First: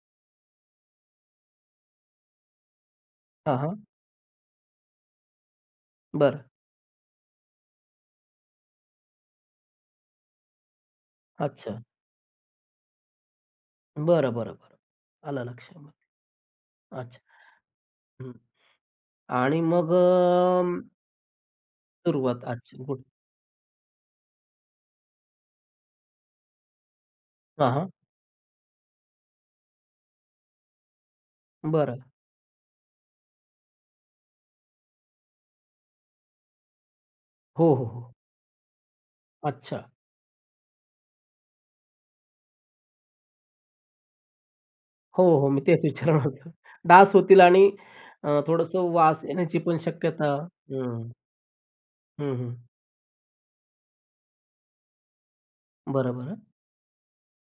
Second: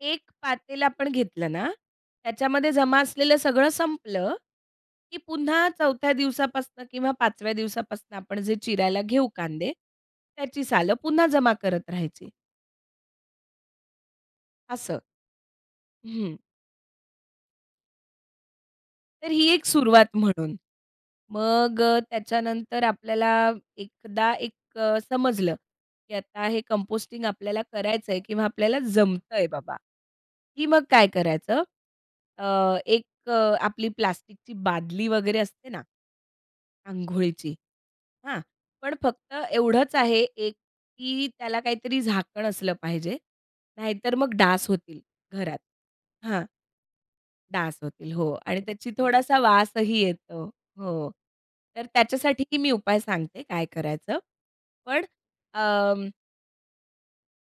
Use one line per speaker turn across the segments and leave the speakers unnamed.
1 पातेल आपण घेतलं ना, त्याच्यामध्ये जमा असलेलं
हां,
सगळं
हां.
संपलं की पुन्हा 4थ्या
बरं.
दिवसापासनं किंवा 5व्या दिवसापासनं आपण जे चिरायला घेऊ कांदे, त्याची सालं पुन्हा जमा
अच्छा.
करत राहायची.
बरं, बरं, बरं.
असं.
आलं लक्षात,
हं.
अच्छा! हं
तर ही
आणि
एक
मग
सुरुवात म्हणून. मग
सुरुवात आजची,
त्याच्यानंतर
गुड.
आपल्याला एकदा एक समजलं की आता हे कंपोस्टिंग आपल्याला
हां, हां.
करायचं आहे किंवा आपल्याला जमतंय बाबा, की मग काय करायचं?
बरं.
अ, एक अ, आपली प्लास्टिकची बादली वगैरे असते ना अंघोळीची.
हो, हो, हो.
हां, पण फक्त
अच्छा.
एवढंच आहे एक की त्याला काहीतरी झाकण असलं पाहिजे, नाहीतर मग डास होतील
हो, हो,
घरात,
मी तेच विचारणार
हां.
होतो. डास होतील आणि
डास होतील, हो
अ,
आणि त्याची
थोडंसं वास
थोडासा
येण्याची पण
वासही
शक्यता
येतो. हो,
हं.
तर
हं,
त्याच्यासाठी
हं.
मी उपाय सांगते काय करायचं. पण अं
बरं, बरं.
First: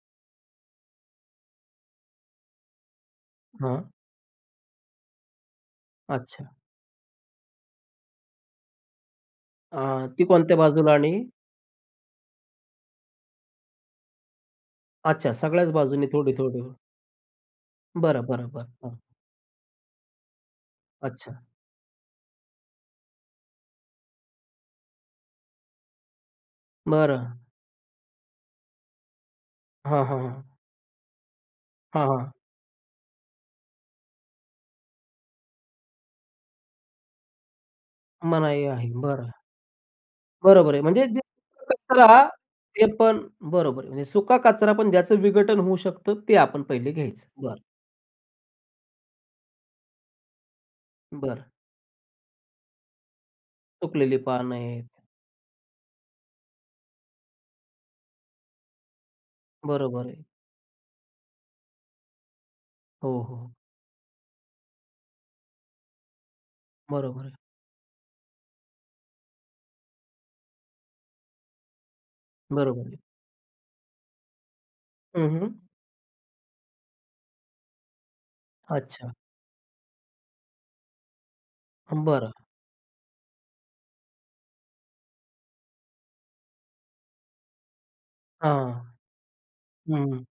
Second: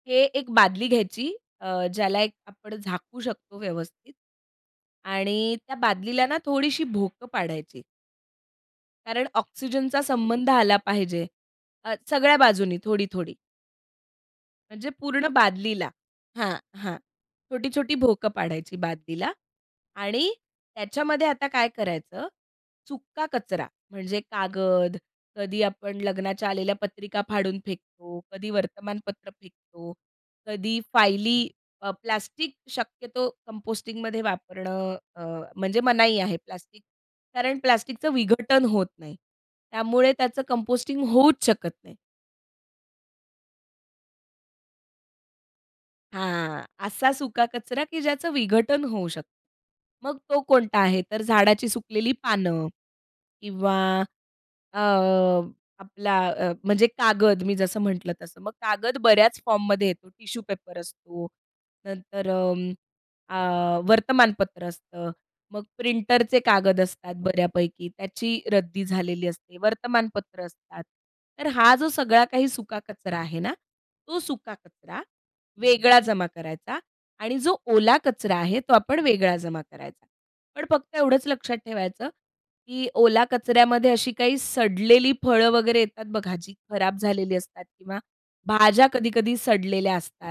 हे एक बादली घ्यायची अ, ज्याला एक आपण झाकू शकतो
हां.
व्यवस्थित आणि त्या बादलीला ना
अच्छा.
थोडीशी भोकं पाडायची. कारण ऑक्सिजनचा
आ, ती
संबंध
कोणत्या
आला
बाजूला आणि?
पाहिजे. अ, सगळ्या बाजूनी थोडी-थोडी. म्हणजे पूर्ण
अच्छा सगळ्याच
बादलीला
बाजूनी
हां,
थोडी-थोडी.
हां, छोटी-छोटी
बरं,
भोकं
बरं, बरं,
पाडायची
बरं.
बादलीला आणि त्याच्यामध्ये
अच्छा.
आता काय करायचं? सुक्का कचरा म्हणजे कागद, कधी आपण लग्नाच्या आलेल्या पत्रिका
बरं.
फाडून फेकतो, कधी वर्तमानपत्र फेकतो,
हां, हां, हां.
कधी फाइली अ,
हां, हां.
प्लास्टिक शक्यतो कंपोस्टिंगमध्ये वापरणं अ, म्हणजे मनाई आहे प्लास्टिक. कारण प्लास्टिकचं विघटन
मनाई
होत
आहे,
नाही,
बरं.
त्यामुळे त्याचं
बरोबर आहे.
कंपोस्टिंग
म्हणजे जे
होऊच
[unintelligible]
शकत नाही.
कचरा जे पण बरोबर आहे. म्हणजे सुका कचरा पण ज्याचं विघटन होऊ शकतं ते
हां,
आपण पहिले
असा
घ्यायचं,
सुका
बरं.
कचरा की ज्याचं विघटन होऊ शकतं. मग तो कोणता आहे? तर
बरं.
झाडाची सुकलेली पानं किंवा
सुकलेली पानं
अ,
आहेत.
आपला अ, म्हणजे कागद मी जसं म्हटलं तसं. मग कागद बऱ्याच फॉर्ममध्ये
बरोबर
येतो
आहे.
टिश्यू पेपर असतो. नंतर अं,
हो,
अ,
हो.
वर्तमानपत्र असतं, मग प्रिंटरचे कागद असतात
बरोबर आहे.
बऱ्यापैकी त्याची रद्दी झालेली असते, वर्तमानपत्र असतात. तर हा जो सगळा काही सुका
बरोबर आहे.
कचरा आहे ना, तो सुका कचरा
हं, हं.
वेगळा जमा करायचा आणि जो ओला कचरा आहे, तो आपण
अच्छा.
वेगळा जमा करायचा. पण फक्त एवढंच लक्षात ठेवायचं,
बरं.
की ओला कचऱ्यामध्ये अशी काही सडलेली फळं वगैरे येतात बघा जी खराब झालेली असतात किंवा
हां,
भाज्या कधी-कधी सडलेल्या असतात.
हं.